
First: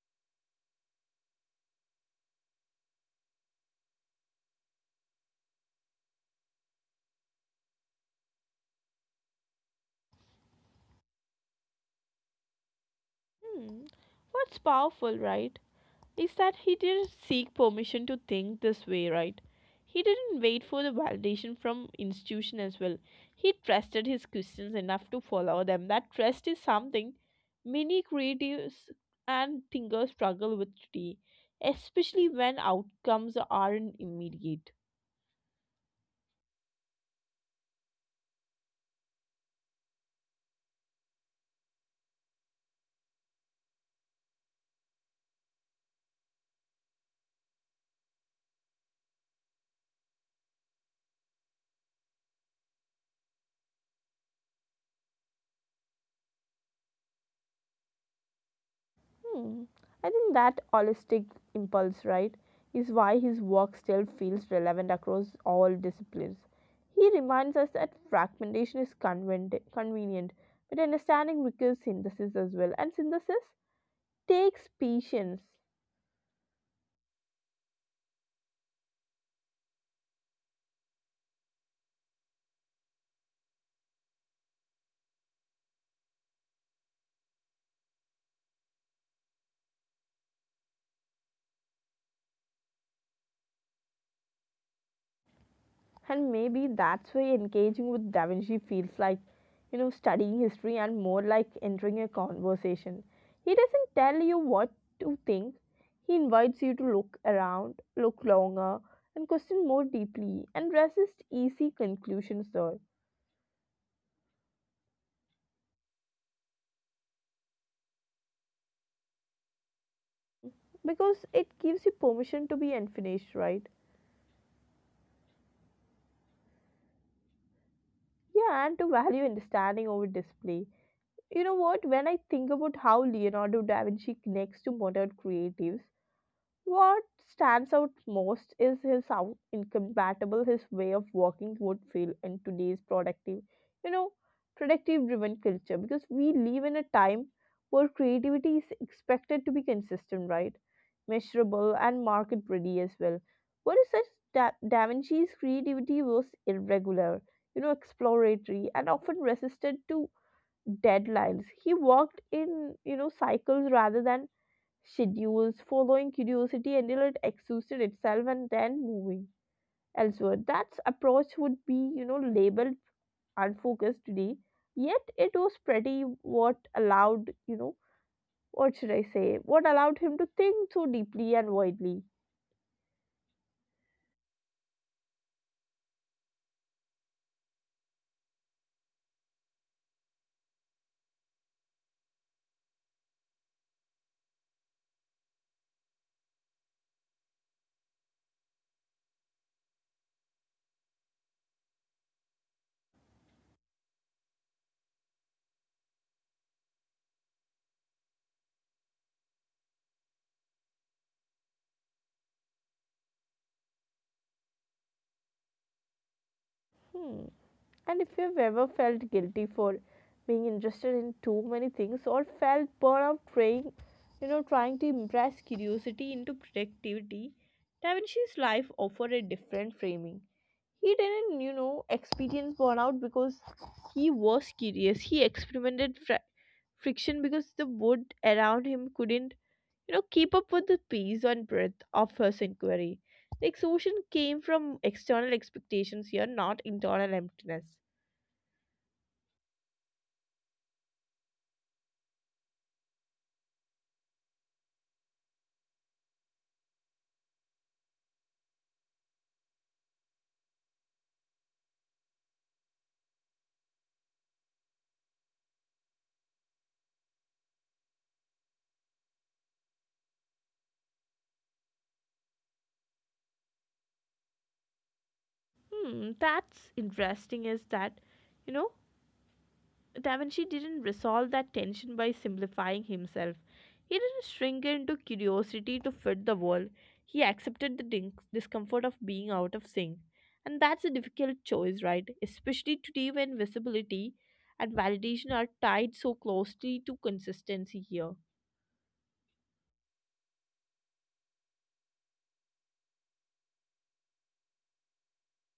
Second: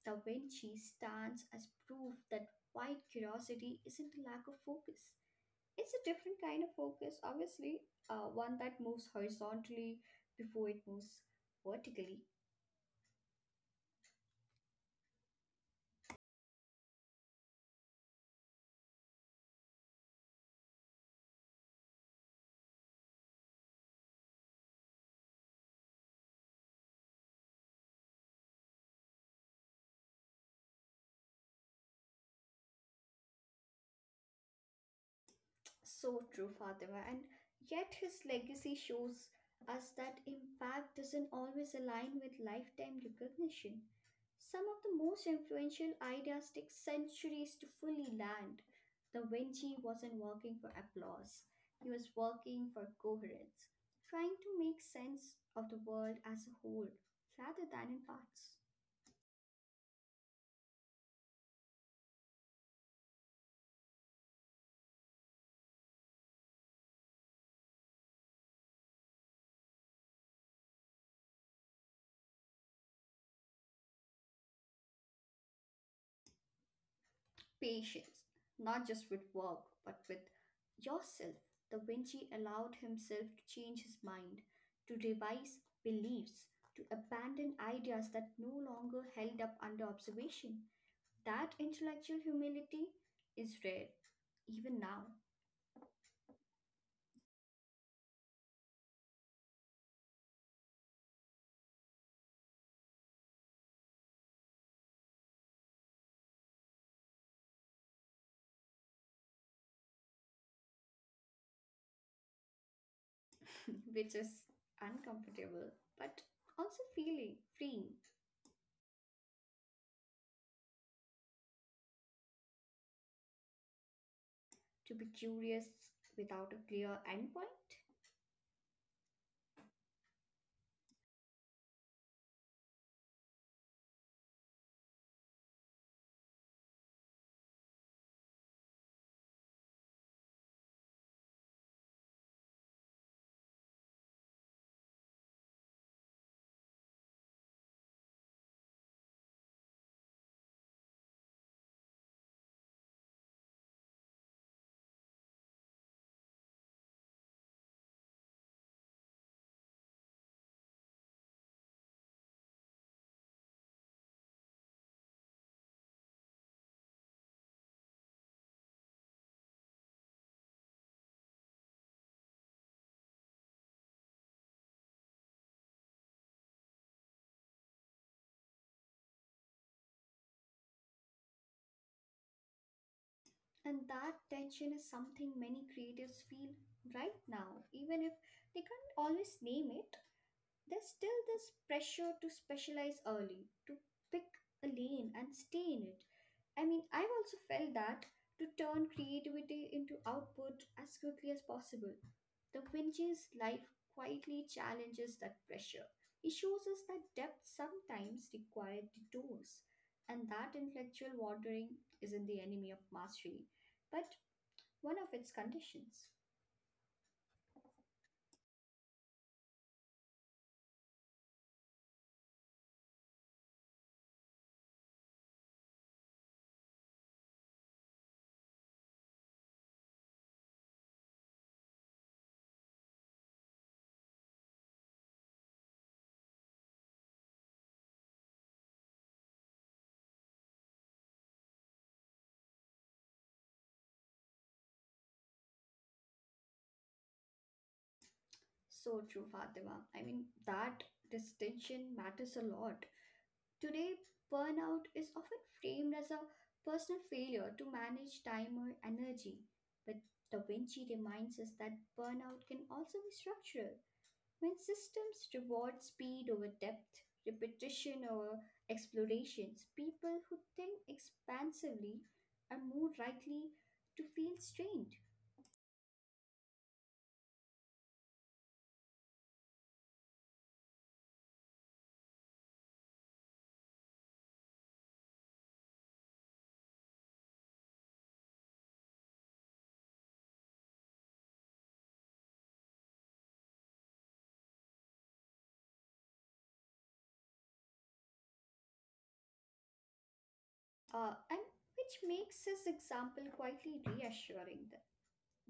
S2: The Vinci stands as proof that wide curiosity isn't a lack of focus. It's a different kind of focus, obviously, one that moves horizontally before it moves vertically.
S1: Hmm. What's powerful, right? Is that he didn't seek permission to think this way, right? He didn't wait for the validation from institution as well. He trusted his questions enough to follow them. That trust is something many creatives and thinkers struggle with today, especially when outcomes aren't immediate.
S2: So true, Fatima. And yet his legacy shows us that impact doesn't always align with lifetime recognition. Some of the most influential ideas take centuries to fully land. Da Vinci wasn't working for applause, he was working for coherence, trying to make sense of the world as a whole rather than in parts.
S1: Hmm. I think that holistic impulse, right, is why his work still feels relevant across all disciplines. He reminds us that fragmentation is convenient, but understanding requires synthesis as well, and synthesis takes patience.
S2: Patience, not just with work, but with yourself. The Vinci allowed himself to change his mind, to revise beliefs, to abandon ideas that no longer held up under observation. That intellectual humility is rare, even now.
S1: And maybe that's why engaging with Da Vinci feels like, studying history and more like entering a conversation. He doesn't tell you what to think, he invites you to look around, look longer, and question more deeply, and resist easy conclusions there.
S2: Which is uncomfortable, but also feeling freeing
S1: Because it gives you permission to be unfinished, right?
S2: to be curious without a clear endpoint.
S1: Yeah, and to value understanding over display. You know what? When I think about how Leonardo da Vinci connects to modern creatives, what stands out most is his how incompatible his way of working would feel in today's productive, you know, productive driven culture, because we live in a time where creativity is expected to be consistent, right? Measurable and market ready as well. What is such da Vinci's creativity was irregular, exploratory and often resisted to deadlines. He worked in, cycles rather than schedules, following curiosity until it exhausted itself and then moving elsewhere. That approach would be, labeled unfocused today, yet it was pretty what allowed, what should I say, what allowed him to think so deeply and widely.
S2: And that tension is something many creatives feel right now, even if they can't always name it. There's still this pressure to specialize early, to pick a lane and stay in it. I mean, I've also felt that to turn creativity into output as quickly as possible. The Vince's life quietly challenges that pressure. He shows us that depth sometimes requires detours, and that intellectual wandering isn't the enemy of mastery, but one of its conditions.
S1: Hmm. And if you've ever felt guilty for being interested in too many things or felt burnout trying, trying to impress curiosity into productivity, Da Vinci's life offered a different framing. He didn't, experience burnout because he was curious. He experimented friction because the wood around him couldn't, keep up with the pace and breadth of his inquiry. The exhaustion came from external expectations here, not internal emptiness.
S2: So true, Fatima. I mean, that distinction matters a lot. Today, burnout is often framed as a personal failure to manage time or energy. But Da Vinci reminds us that burnout can also be structural. When systems reward speed over depth, repetition over explorations, people who think expansively are more likely to feel strained.
S1: Hmm, that's interesting is that, you know, Da Vinci didn't resolve that tension by simplifying himself. He didn't shrink into curiosity to fit the world. He accepted the discomfort of being out of sync. And that's a difficult choice, right? Especially today when visibility and validation are tied so closely to consistency here.
S2: And which makes his example quietly reassuring,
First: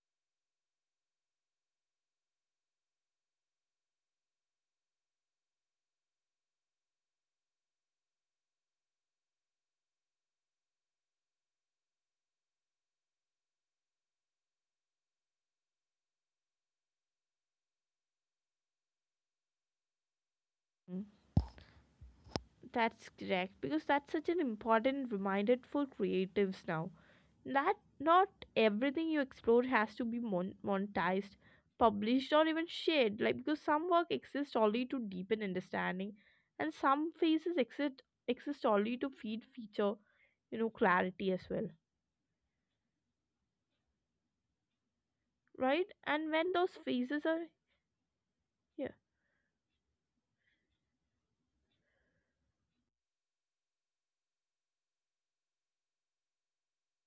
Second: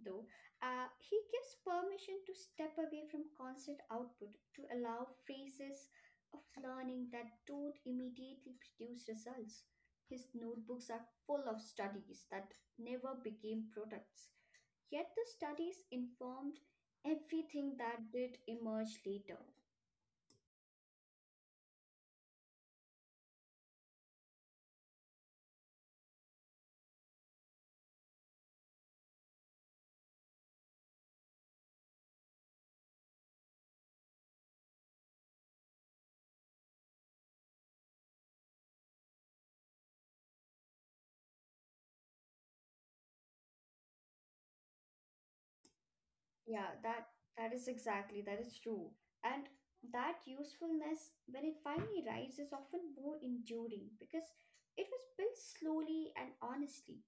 S2: though. He gives permission to step away from constant output to allow phases of learning that don't immediately produce results. His notebooks are full of studies that never became products, yet the studies informed everything that did emerge later.
S1: Hmm. That's correct because that's such an important reminder for creatives now that not everything you explore has to be monetized, published, or even shared. Like because some work exists only to deepen understanding, and some phases exist only to feed feature, clarity as well, right? And when those
S2: Yeah,
S1: phases are
S2: that is
S1: yeah,
S2: true. And that usefulness, when it finally arrives, is often more enduring because it was built slowly and honestly,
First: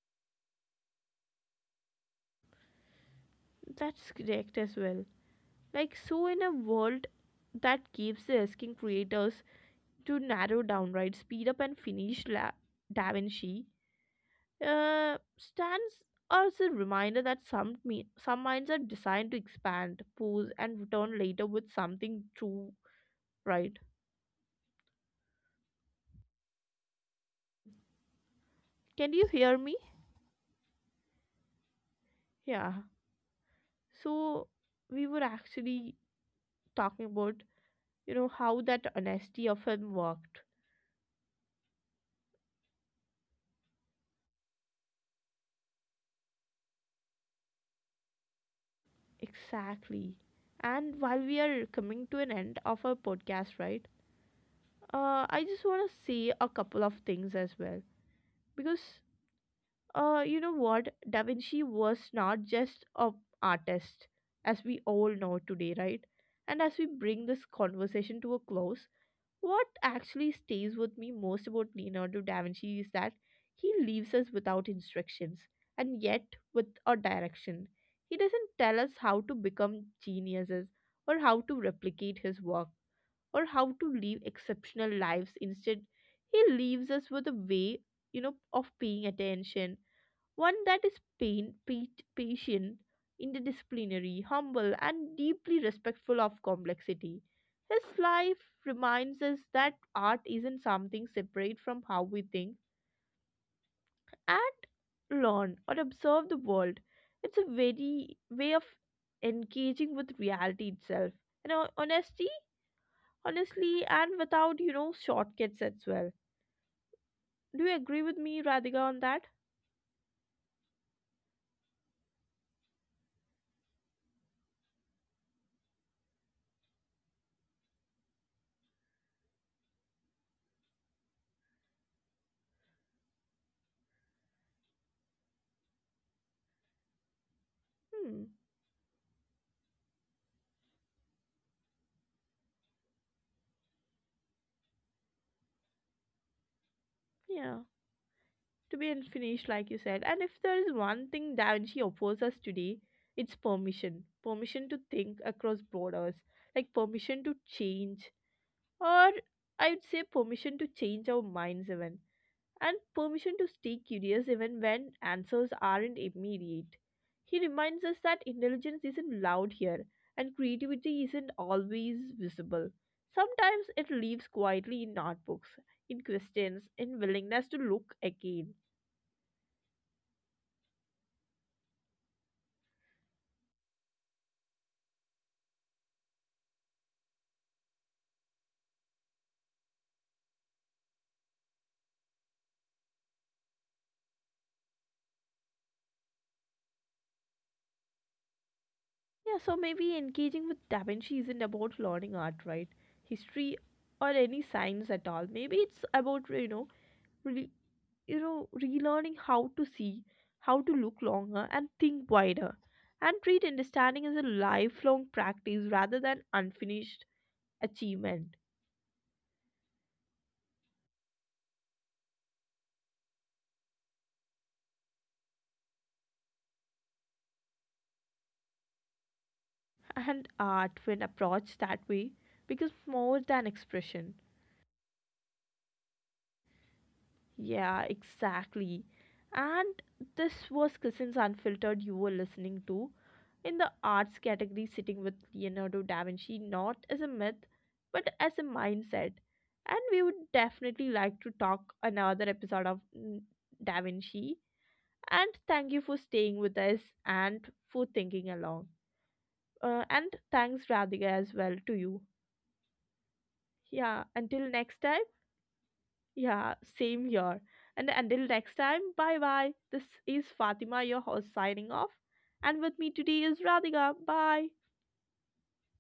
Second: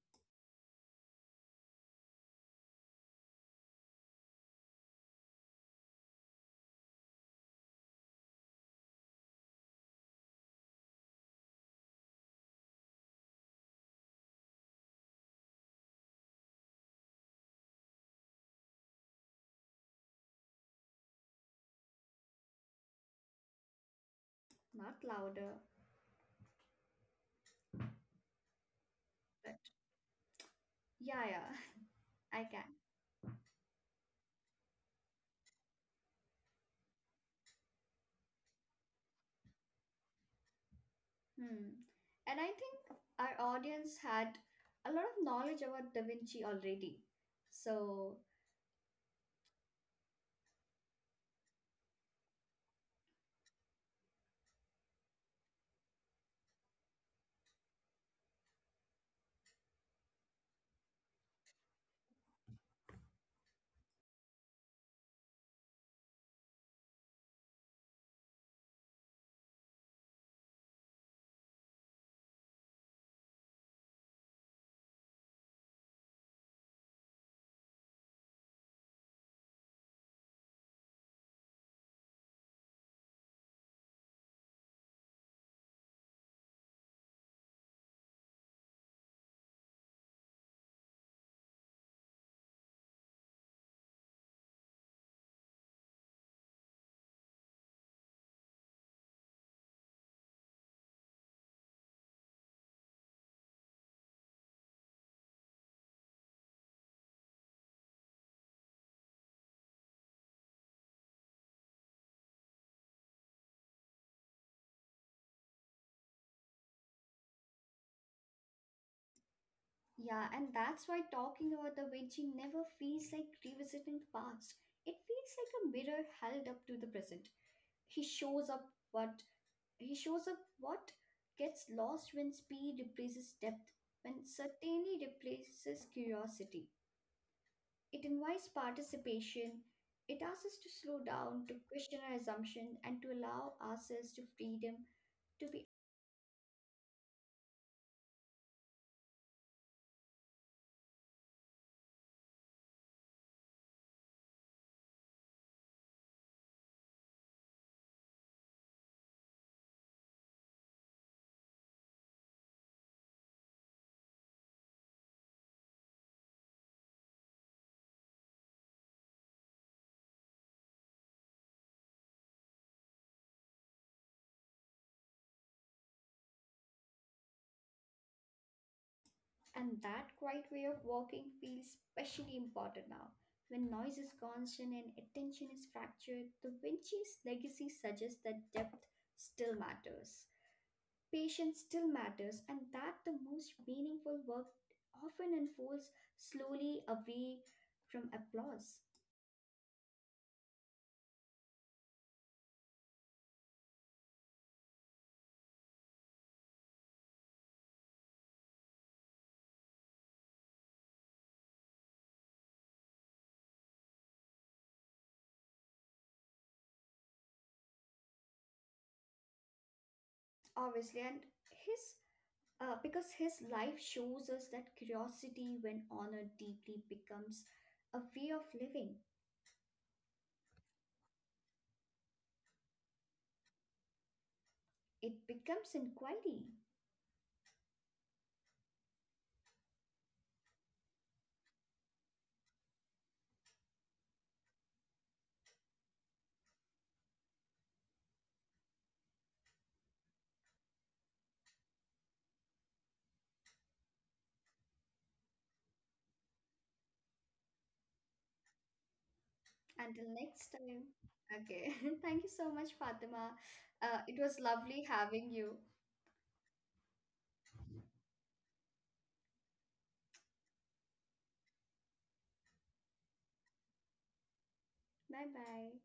S1: that's correct as well. Like so, in a world that keeps asking creators to narrow down, right, speed up and finish Da Vinci stands as a reminder that some some minds are designed to expand, pause, and return later with something true, right?
S2: not louder.
S1: Can you
S2: But
S1: hear me?
S2: yeah, yeah, I can.
S1: Yeah. So we were actually talking about how that honesty of him worked
S2: Hmm. And I think our audience had a lot of knowledge about Da Vinci already. So
S1: exactly. And while we are coming to an end of our podcast, right? I just want to say a couple of things as well because you know what? Da Vinci was not just an artist, as we all know today, right? And as we bring this conversation to a close, what actually stays with me most about Leonardo da Vinci is that he leaves us without instructions and yet with a direction. He doesn't tell us how to become geniuses or how to replicate his work or how to live exceptional lives. Instead, he leaves us with a way, of paying attention, one that is patient, interdisciplinary, humble, and deeply respectful of complexity. His life reminds us that art isn't something separate from how we think and learn or observe the world. It's a very way of engaging with reality itself. You know, honestly, and without, shortcuts as well. Do you agree with me, Radhika, on that?
S2: yeah, and that's why talking about Da Vinci never feels like revisiting the past. It feels like a mirror held up to the present. he shows up what he shows up what gets lost when speed replaces depth, when certainty replaces curiosity. It
S1: Hmm.
S2: invites participation. It asks us to slow down, to question our assumption, and to allow ourselves to freedom to be.
S1: Yeah, to be unfinished, like you said. And if there is one thing Da Vinci offers us today, it's permission to think across borders, like permission to change, or I'd say permission to change our minds, even, and permission to stay curious even when answers aren't immediate. He reminds us that intelligence isn't loud here and creativity isn't always visible. Sometimes it lives quietly in notebooks, in questions, in willingness to look again.
S2: And that quiet way of walking feels especially important now when noise is constant and attention is fractured. The Vinci's legacy suggests that depth still matters. Patience still matters, and that the most meaningful work often unfolds slowly away from applause.
S1: Yeah, so maybe engaging with Da Vinci isn't about learning art, right? History or any science at all. Maybe it's about, really, relearning how to see, how to look longer and think wider, and treat understanding as a lifelong practice rather than unfinished achievement.
S2: Obviously, and his because his life shows us that curiosity, when honored deeply, becomes a way of living.
S1: And art, when approached that way, becomes more than expression.
S2: It becomes inquiry.
S1: Yeah, exactly. And this was Cousins Unfiltered you were listening to. In the arts category, sitting with Leonardo da Vinci, not as a myth, but as a mindset. And we would definitely like to talk another episode of mm, Da Vinci. And thank you for staying with us and for thinking along.
S2: Until
S1: And
S2: next
S1: thanks,
S2: time.
S1: Radhika, as well
S2: Okay.
S1: to you.
S2: Thank you so much, Fatima. Uh,
S1: Yeah,
S2: it was
S1: until next
S2: lovely
S1: time.
S2: having you.
S1: Yeah, same here. And until next time, bye bye. This is Fatima, your host, signing off. And with me today is Radhika. Bye.
S2: Bye bye.